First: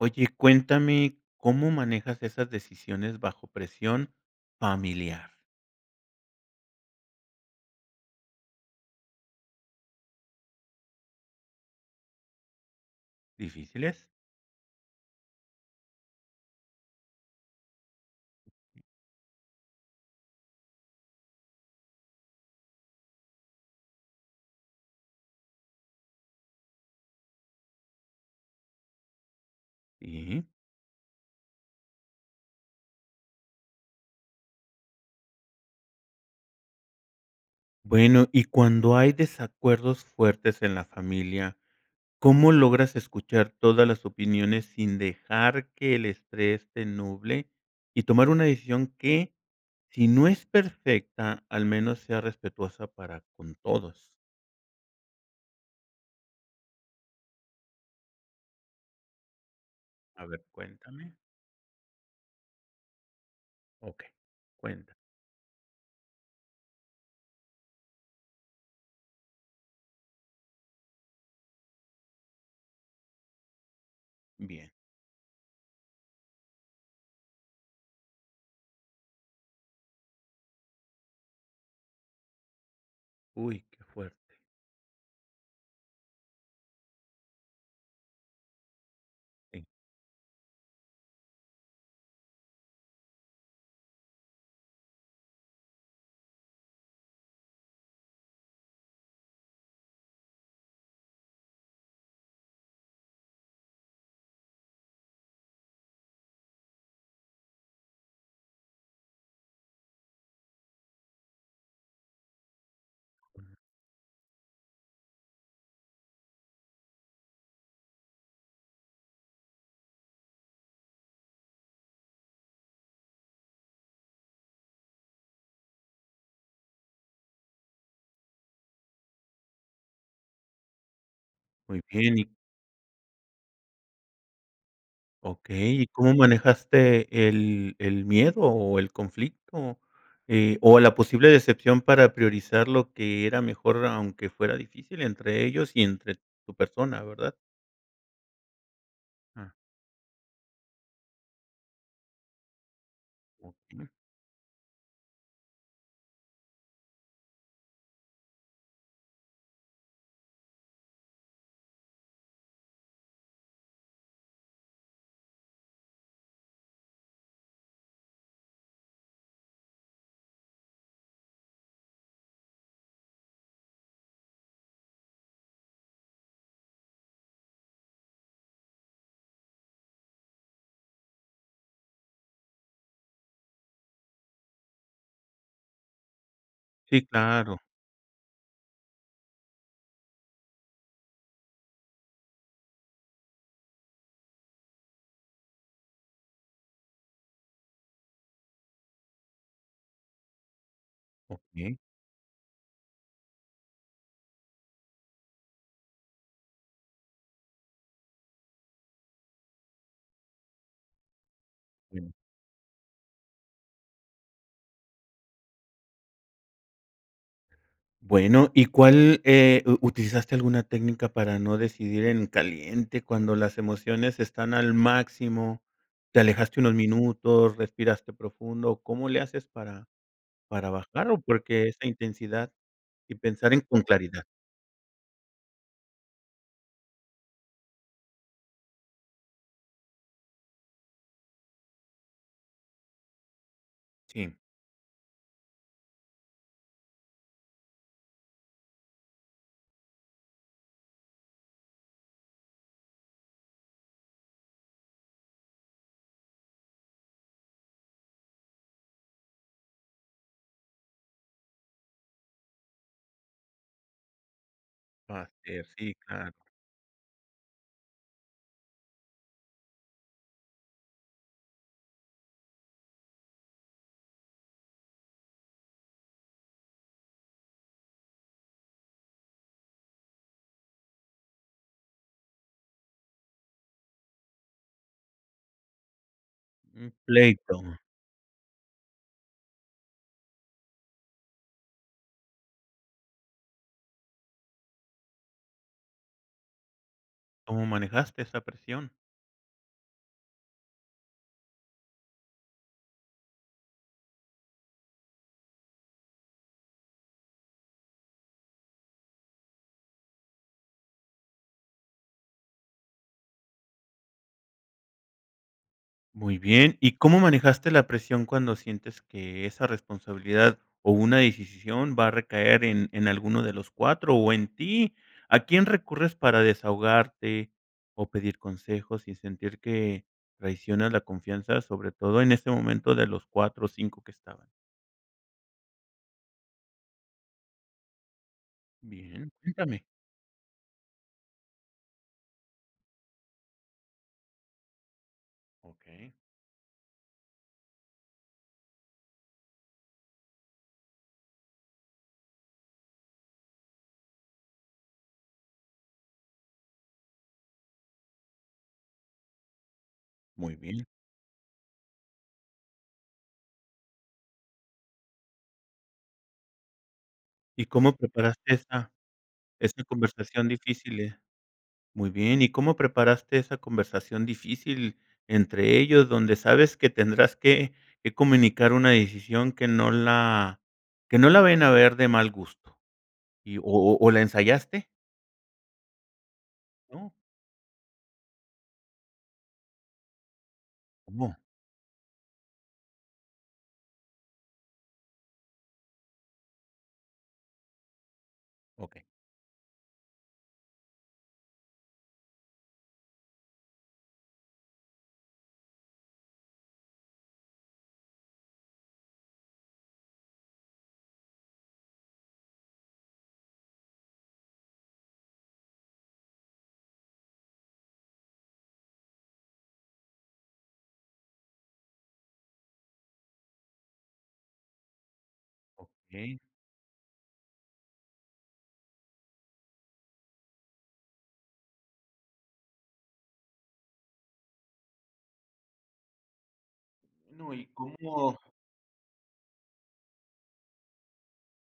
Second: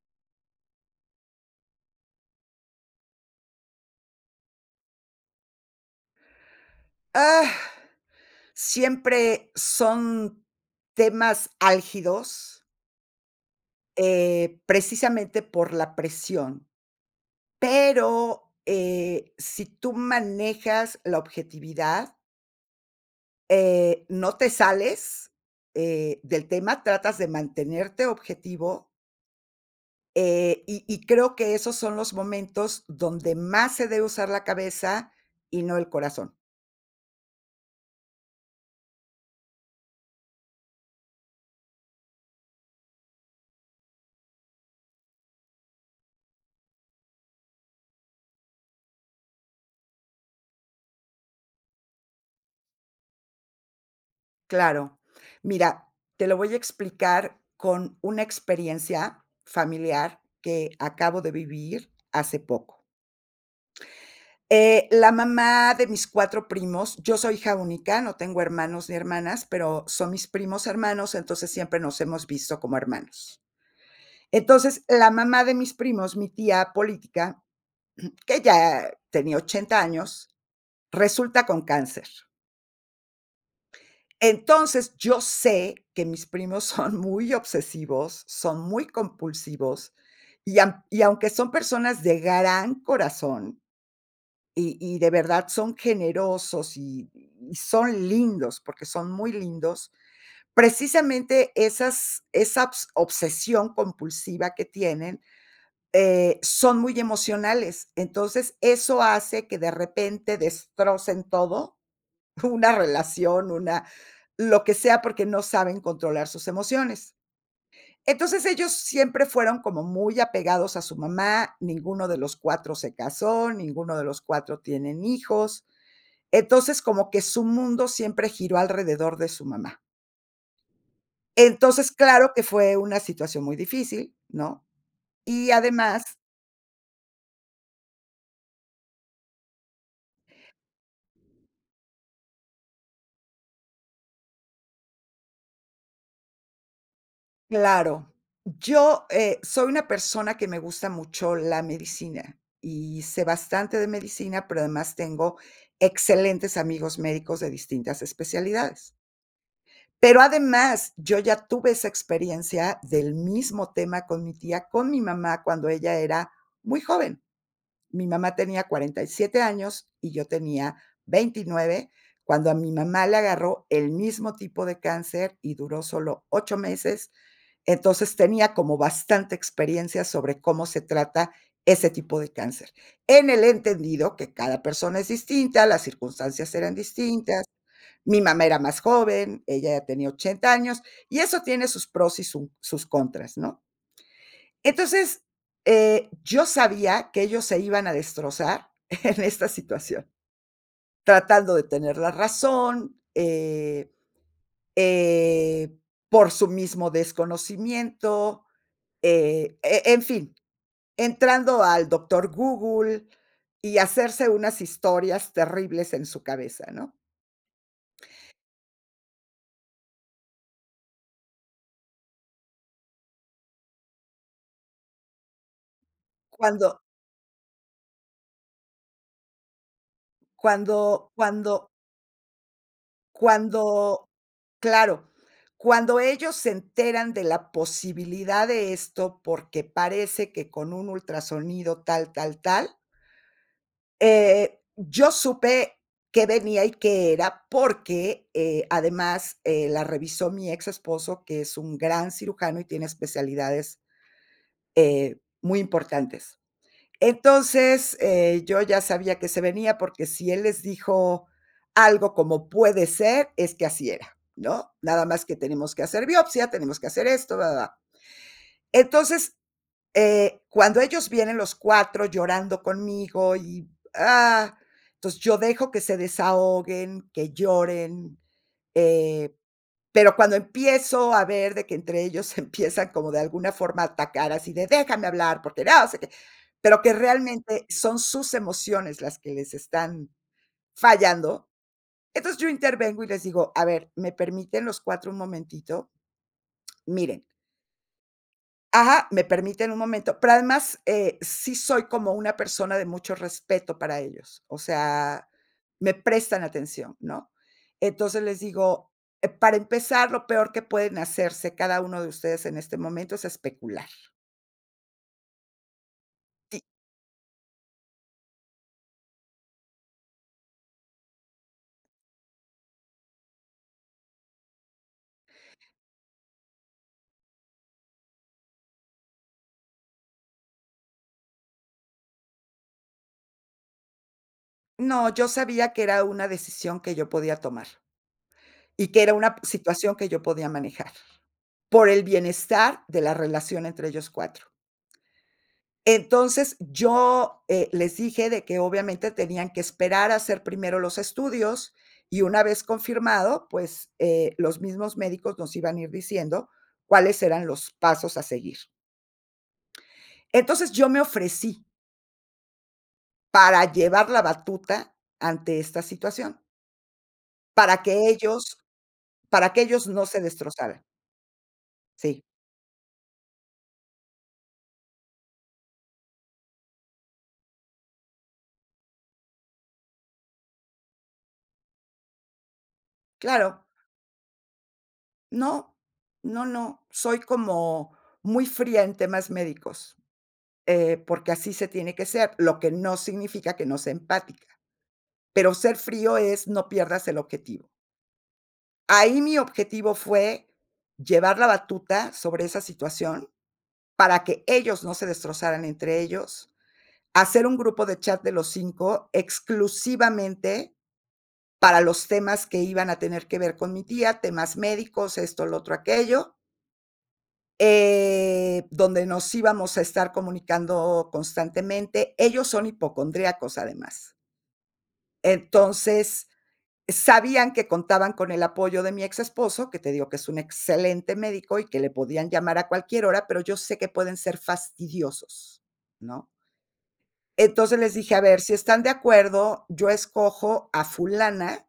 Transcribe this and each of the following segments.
Oye cuéntame, ¿cómo manejas esas decisiones bajo presión familiar? Ah, siempre son temas álgidos. ¿Difíciles? Eh, precisamente por la presión. Pero, eh, sí tú manejas la objetividad. Eh, no te sales, eh, del tema, tratas de mantenerte objetivo. Sí. Eh, y y creo que esos son los momentos donde más se debe usar la cabeza y no el corazón. Bueno, y cuando hay desacuerdos fuertes en la familia, ¿cómo logras escuchar todas las opiniones sin dejar que el estrés te nuble y tomar una decisión que, sí no es perfecta al menos sea respetuosa para con todos. Claro. Mira, te lo voy a explicar con una experiencia familiar A ver que cuéntame. acabo de vivir hace poco. Okey, Eh, cuenta. la mamá de mis 4 primos yo soy hija única, no tengo hermanos ni hermanas, pero son mis primos hermanos. Entonces siempre nos hemos visto como hermanos. Bien. Entonces, la mamá de mis primos, mi tía política, que ya tenía 80 años, resulta con cáncer. Uy. Que fuerte. Entonces, yo sé que mis primos son muy obsesivos, son muy Sí. compulsivos, y am y aunque son personas de gran corazón, y y de verdad son generosos, y y son lindos, porque son muy lindos, precisamente esas esabs obsesión compulsiva que tienen, eh, son muy emocionales. Entonces, eso hace que de repente destrocen todo, una Ujú. relación, una lo que sea porque no saben controlar sus emociones. Entonces, ellos siempre fueron como muy apegados a su mamá, ninguno de los 4 se casó, ninguno de los 4 tienen hijos. Entonces, como que su mundo siempre giró alrededor de su mamá. Muy Entonces, bien y claro que fue una situación muy difícil, ¿no? Y Okey, ¿y cómo además manejaste el el miedo o el conflicto? Eh, o la posible decepción para priorizar lo que era mejor aunque fuera difícil entre ellos y entre tu persona ¿verdad? Claro, yo, eh, Jum. soy una persona que me gusta mucho la medicina, y sé bastante de Okey. medicina, pero además tengo excelentes amigos médicos de distintas especialidades. Pero además, yo ya tuve esa experiencia del mismo tema con mi tía, con mi mamá, cuando ella era muy joven. Mi mamá tenía 47 años y yo tenía 29 cuando a mi mamá le agarró el mismo tipo de cáncer, y duró solo 8 meses. Entonces tenía como bastante experiencia sobre cómo se trata ese tipo de cáncer. En el entendido que cada persona es distinta, las circunstancias eran Sí, distintas. claro. Mi mamá era más joven, ella ya tenía 80 años, y eso tiene sus pros, y su sus contras ¿no? Entonces eh, yo sabía que ellos se iban a destrozar en esta situación. Tratando de Okey. tener la razón. Eh, eh, por su mismo desconocimiento, eh, e en fin, entrando al Sí. doctor Google y hacerse unas historias terribles en su cabeza, ¿no? Bueno, ¿y cuál, eh u utilizaste alguna técnica para no decidir en caliente cuando las emociones están al máximo? ¿Te alejaste unos Cuando minutos, respiraste profundo? ¿O cómo le haces para para Cuando bajarlo? cuando Porque esa intensidad y pensar en con cuando claridad. Claro, cuando ellos se enteran de la posibilidad de esto, porque parece que con un ultrasonido tal, tal, tal. Sí. Eh, yo supe qué venía, y qué era, porque, eh además, eh, la revisó mi exesposo, que es un gran cirujano y tiene especialidades, eh, muy importantes. Entonces, eh, yo ya sabía que se venía, porque si él les dijo algo como "puede ser", es que así era, ¿no? Nada más Así que es, tenemos que sí, hacer claro. biopsia, tenemos que hacer esto, va, va, va. Entonces, eh, cuando ellos vienen los 4 llorando conmigo y, ah, entonces yo dejo que se desahoguen, que lloren. Eh, pero cuando empiezo a ver de que entre ellos se empiezan como de alguna forma a atacar así de: "Déjame hablar, porque no sé qué", pero Un que realmente pleito. son sus emociones las que les están fallando. Entonces, yo intervengo y les digo: "A ver, ¿me permiten los 4 un momentito?" Miren ¿Cómo manejaste esa presión? Ajá, ¿me permiten un momento? Pero además, eh, sí soy como una persona de mucho respeto para ellos. O sea, me prestan atención, ¿no? Entonces, les digo, e para empezar, lo peor que pueden hacerse cada uno de ustedes en este momento es especular. Muy Sí. bien, ¿y cómo manejaste la presión cuando sientes que esa responsabilidad, o una decisisión va a recaer en en alguno de los 4, o en ti? ¿A quién recurres para desahogarte, o pedir consejos sin sentir que traicionas la confianza, sobre todo en este momento, de los 4 o 5 que estaban? No, yo sabía que era una decisión que yo podía tomar, y que era Bien, una p cuéntame. situación que yo podía manejar, por el bienestar de la relación entre ellos 4. Okey. Entonces, yo, eh, les dije de que obviamente tenían que esperar a hacer primero los estudios, y una vez confirmado, pues, eh, los mismos médicos nos iban a ir diciendo cuáles eran los pasos a seguir. Muy Entonces, bien. yo me ofrecí para llevar la batuta ante esta situación ¿Y para cómo que preparaste ellos esa para que esa ellos no se conversación destrozaran. difícil? Muy Sí. bien, ¿y cómo preparaste esa conversación difícil entre ellos, donde sabes que tendrás que que comunicar una decisión que no la que no la vayan a ver de mal gusto? Y, Claro. ¿o o o, la ensayaste? No, no, no, No. soy como muy fría en temas médicos. Eh, porque Como. así se tiene que ser, lo que no significa que no sea empática. Pero, ser frío es no pierdas el objetivo Okey. ahí mi objetivo fue llevar la batuta sobre esa situación, para que ellos no se destrozaran entre ellos, hacer un grupo de chat de los 5, exclusivamente, para los temas que iban a tener que ver con mi tía, temas médicos, esto, lo otro, aquello eh, donde nos íbamos a estar comunicando constantemente. Ellos son hipocondríacos además entonces, Okey. sabían que contaban con el apoyo de mi ex-esposo, que te digo que es un excelente médico, y que le podían llamar a cualquier hora, pero yo sé que pueden ser fastidiosos, ¿no? No, y Entonces, les dije: "A como. ver, si están de acuerdo, yo escojo a fulana,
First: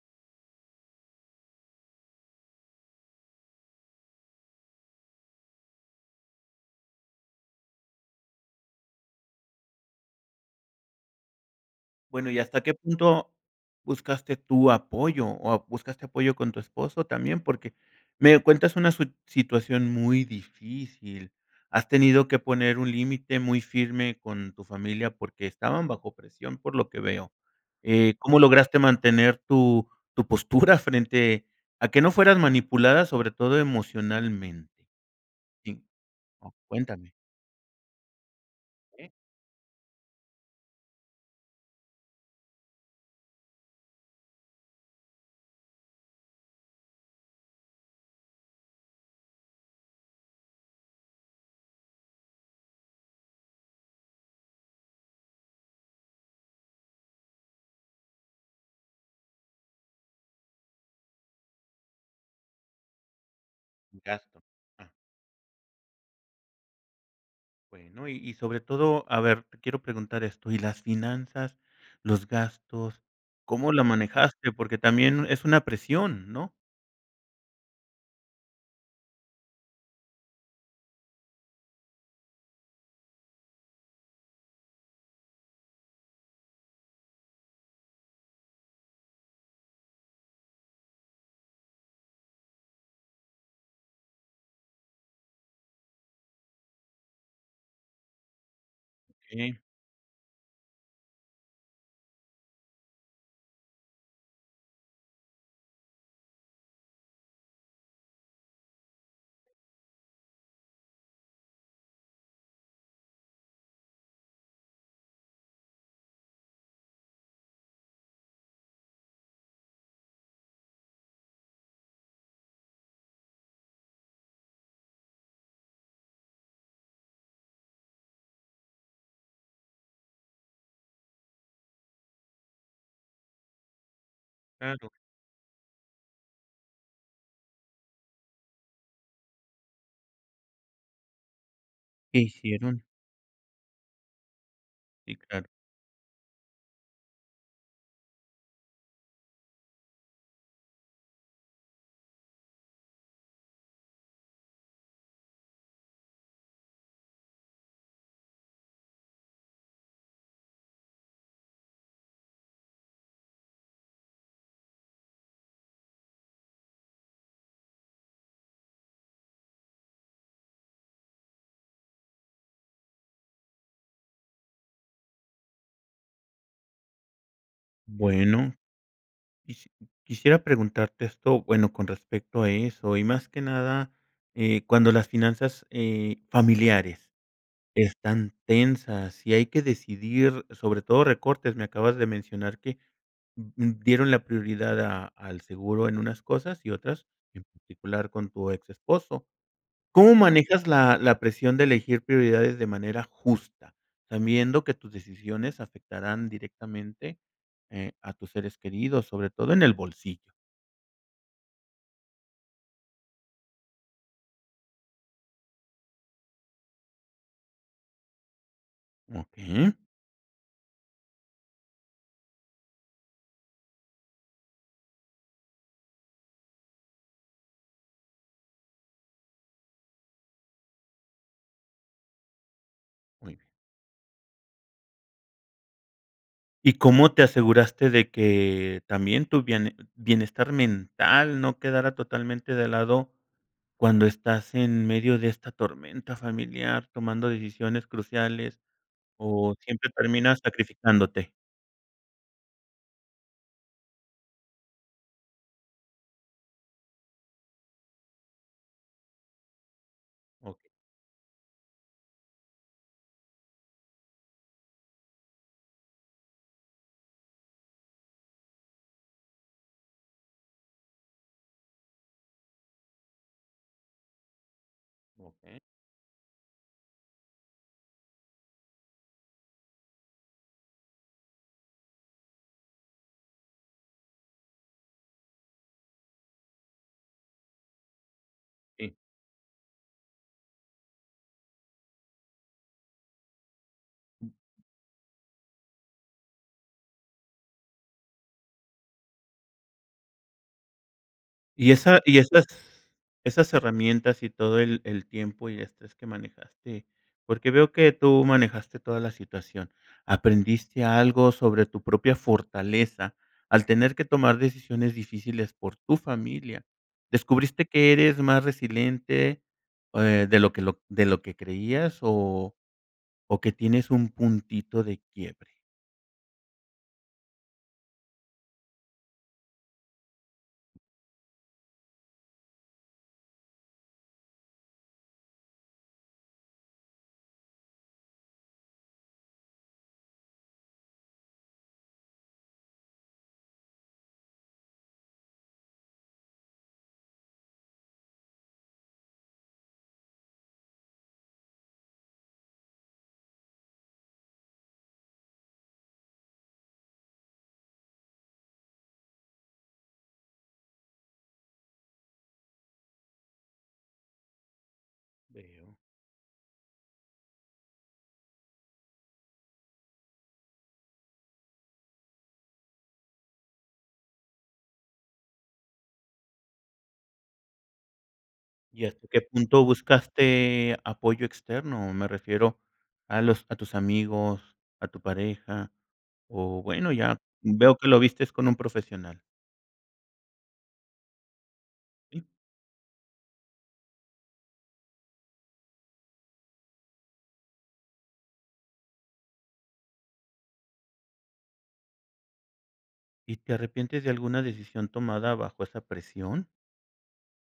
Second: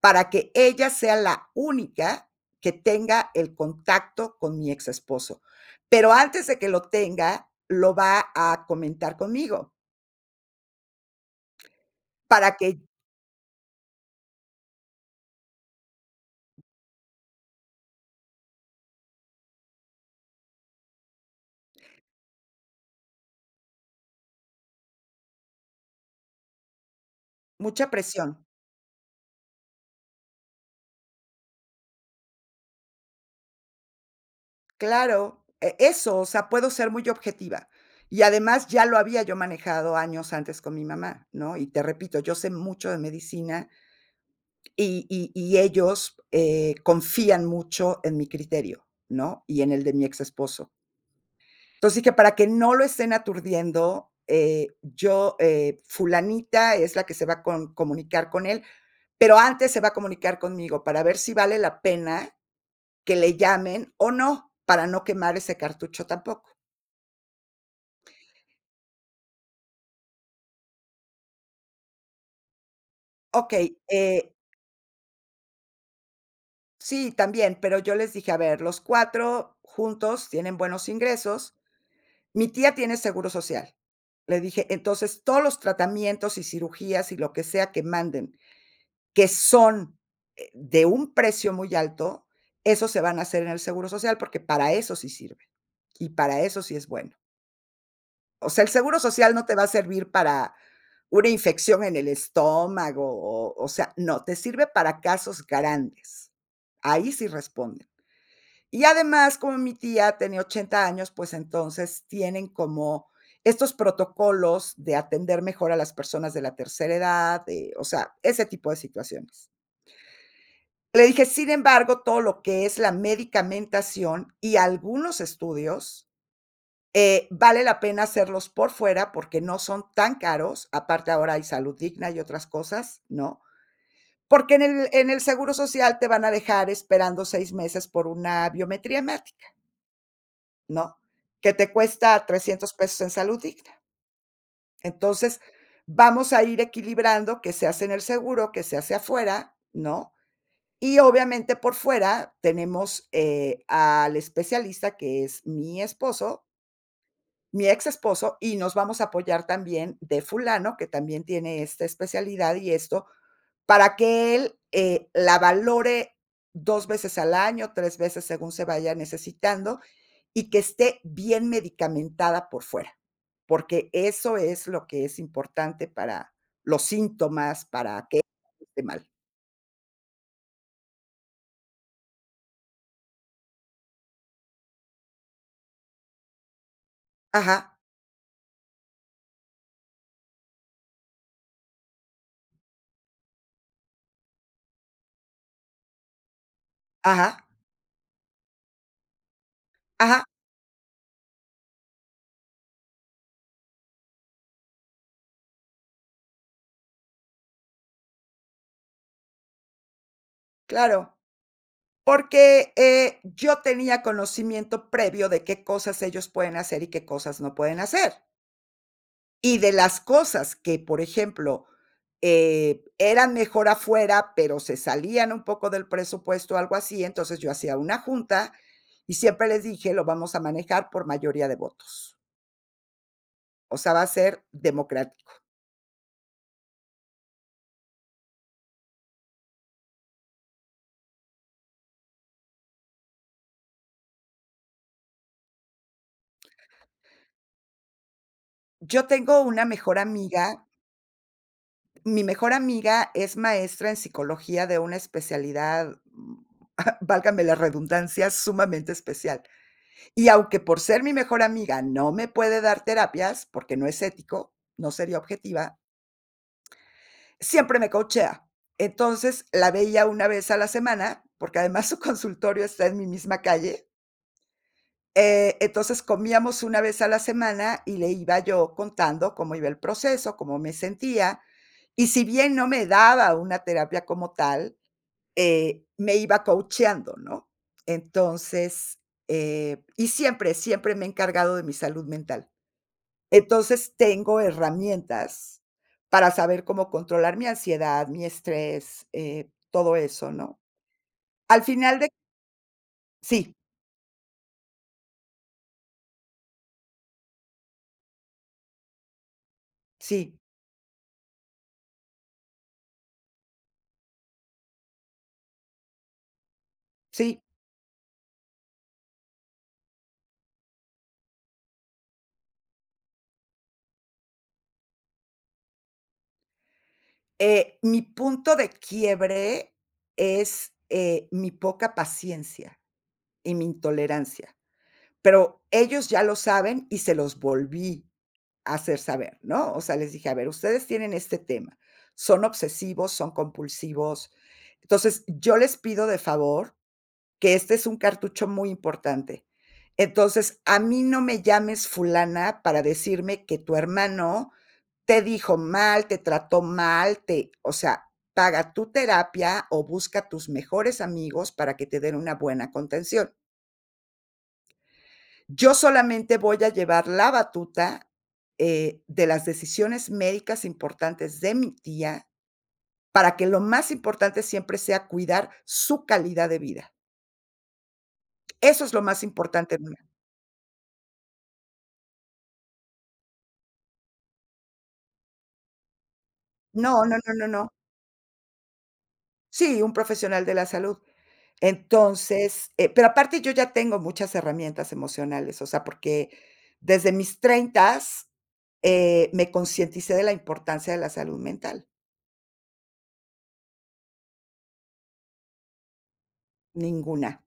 para que ella sea la única que tenga el contacto con mi ex-esposo. Pero, antes de que lo tenga, lo va a comentar conmigo" Bueno, ¿y para hasta qué que punto buscaste tu apoyo, o a buscaste apoyo con tu esposo también? Porque, me cuentas una sui situación muy difícil. Has tenido que poner un límite muy firme con tu familia, porque, estaban bajo presión por lo que veo. Mucha Eh, presión. ¿cómo lograste mantener tu tu postura frente a que no fueras manipulada, sobre todo emocionalmente? Claro, e Sí. eso o sea, Oh, puedo ser muy cuéntame. objetiva. Y además, ya lo Eh. había yo manejado años antes con mi mamá, ¿no? Y te repito, yo sé mucho de medicina y y y ellos, eh, confían mucho en mi criterio, ¿no? Y en el de mi ex-esposo entonces, sí que para que no lo estén aturdiendo, eh, yo, eh, fulanita es la que se va a con comunicar con él, pero, antes se va a comunicar conmigo, para ver si vale la pena que le llamen, Un o gasto. no, para Ah. no quemar ese cartucho tampoco. Bueno, y y sobre todo, a ver, te quiero preguntar esto, ¿y las finanzas? ¿Los gastos? ¿Cómo Okey, la eh manejaste? Porque también es una presión, ¿no? Sí, también, pero yo les dije: "A ver, los 4, juntos tienen buenos ingresos. Mi tía tiene seguro social". Le dije: "Entonces, todos los tratamientos y cirugías, y lo que sea que manden, que son, eh, de un precio muy alto, esos se van a hacer en el seguro social, porque, para eso sí sirve y para eso sí es bueno". O sea, el seguro social no te Sí. va a servir para una infección en el estómago, o o sea, no, te sirve para casos grandes, ahí sí responden. Y además, como mi tía tenía 80 años, pues, entonces, tienen como estos protocolos, de atender mejor a las personas de la tercera edad, eh, o sea, ese tipo de situaciones. Le dije: "Sin embargo, todo lo que es la medicamentación y algunos estudios, eh, vale la pena hacerlos por fuera, porque, no son tan caros, aparte ahora hay Salud Digna y otras cosas, ¿no? Porque en el Claro. en el seguro social, te van a dejar esperando 6, meses por una biometría hemática. ¿No? Que te ¿Qué cuesta $300 hicieron? pesos en salud digna. Sí, Entonces, claro. vamos a ir equilibrando que se hace en el seguro, que se hace afuera, ¿no? Y obviamente, por fuera tenemos, eh, al especialista, que es mi esposo mi ex esposo, y nos vamos a apoyar también de fulano, que también tiene esta especialidad y esto, para que él, eh, la valore 2 veces al año, 3 veces según se vaya necesitando, y que esté bien medicamentada por fuera. Porque, eso es lo que es importante para los síntomas, para que [unintelligible] Bueno, no esté mal. quisi quisiera preguntarte esto, bueno, con respecto a eso, y más que nada, eh, cuando las finanzas, eh, familiares Ajá. están tensas, y hay que decidir, sobre todo recortes. Me acabas de mencionar que d d dieron la prioridad a al seguro en unas cosas y otras, Ajá. en particular con tu exesposo, ¿cómo Ajá. manejas la la presión de elegir prioridades de manera justa, sabiendo que tus decisiones afectarán directamente, eh, a tus seres queridos, sobre todo en el bolsillo? Claro, porque, eh, yo tenía conocimiento previo de qué cosas ellos pueden hacer, y qué cosas no pueden hacer. Y de Okey. las cosas que, por ejemplo, eh, eran mejor afuera, pero se salían un poco del presupuesto, algo así, entonces yo hacía una junta, y siempre les dije: "Lo vamos a manejar por mayoría de votos". Uy. O sea, va a ser democrático. ¿Y cómo te aseguraste de que también tu biene bienestar mental no quedara totalmente de lado cuando estás en medio de esta tormenta familiar tomando decisiones cruciales, Yo tengo o una siempre mejor terminas amiga. sacrificándote? Mi mejor amiga es maestra en psicología de una especialidad, válgame la redundancia, sumamente especial. Y aunque Okey. por ser mi mejor amiga no me puede dar terapias, porque no es ético, no sería objetiva. Siempre me coachea. Entonces, la veía 1 vez a la semana, porque además su consultorio está en mi misma calle. Eh, Okey. entonces comíamos 1 vez a la semana, y le iba yo contando cómo iba el proceso, cómo me sentía. Y si bien no me daba una terapia como tal, eh, me iba coacheando Sí. controlar mi ansiedad, mi estrés, eh, todo eso, ¿no? Al Y final esa de y esas esas ¿Sí? herramientas, y todo el el tiempo y estrés que manejaste, porque veo que tú manejaste toda la situación, Sí. ¿aprendiste algo sobre tu propia fortaleza, al tener que tomar decisiones difíciles por tu familia? Sí. ¿Descubriste que eres más resiliente, eh, de lo que lo de lo que creías, o o que tienes un puntito de quiebre? Eh, mi punto de quiebre es, eh, mi poca paciencia y mi intolerancia. Pero, ellos ya lo saben, y se los volví a hacer saber, ¿no? O sea, les dije, a ver, ustedes tienen este tema. Son obsesivos, son compulsivos. Entonces, yo les pido de favor, que este es un cartucho muy importante. Entonces, a mí no me llames fulana, para decirme que tu hermano te dijo mal, te trató mal, te o sea, paga tu terapia, o busca tus mejores amigos para que te den una buena contención. Yo Veo. solamente voy a llevar la batuta, eh, de las decisiones médicas importantes de mi tía, para que lo más importante siempre sea cuidar su calidad de vida. Eso ¿Y es lo hasta qué más punto importante mío. buscaste apoyo externo? Me refiero a los a tus amigos, a tu pareja, o bueno, No, no, ya no, no, no. veo que lo vistes con un profesional. Sí, un profesional de la salud. Entonces eh, pero, aparte yo ya tengo muchas herramientas emocionales, o sea, porque desde mis treintas, eh, me concienticé de la importancia de la salud mental. ¿Y te arrepientes de alguna decisión tomada bajo esa presión? Ninguna.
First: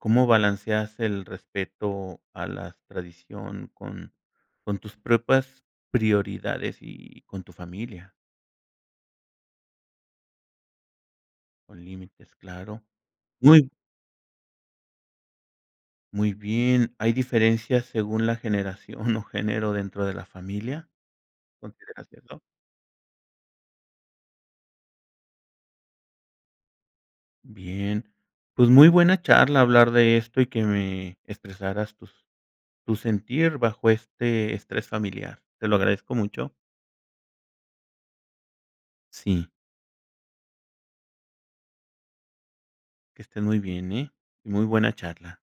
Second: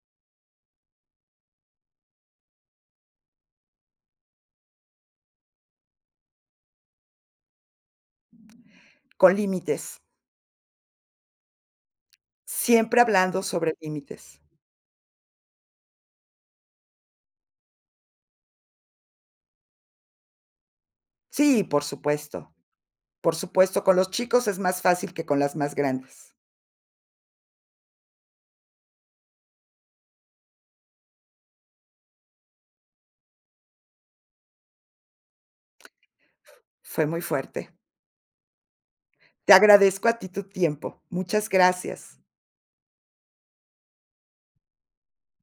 ¿Cómo balanceas el respeto a la tradición con con tus propias prioridades y con tu familia? Con límites. Con límites, claro. Siempre hablando Muy sobre límites. Muy bien, ¿hay diferencias según la generación, o género dentro de la familia? Sí, por ¿Consideras eso? supuesto. Por supuesto, con los chicos es más fácil que con las más grandes. Bien, pues, muy buena charla hablar de esto, y que me expresaras tus tu sentir bajo este estrés familiar. Te lo agradezco mucho. Fue muy fuerte. Sí. Te agradezco a ti tu tiempo. Muchas gracias. Que estés muy bien, eh, muy buena charla.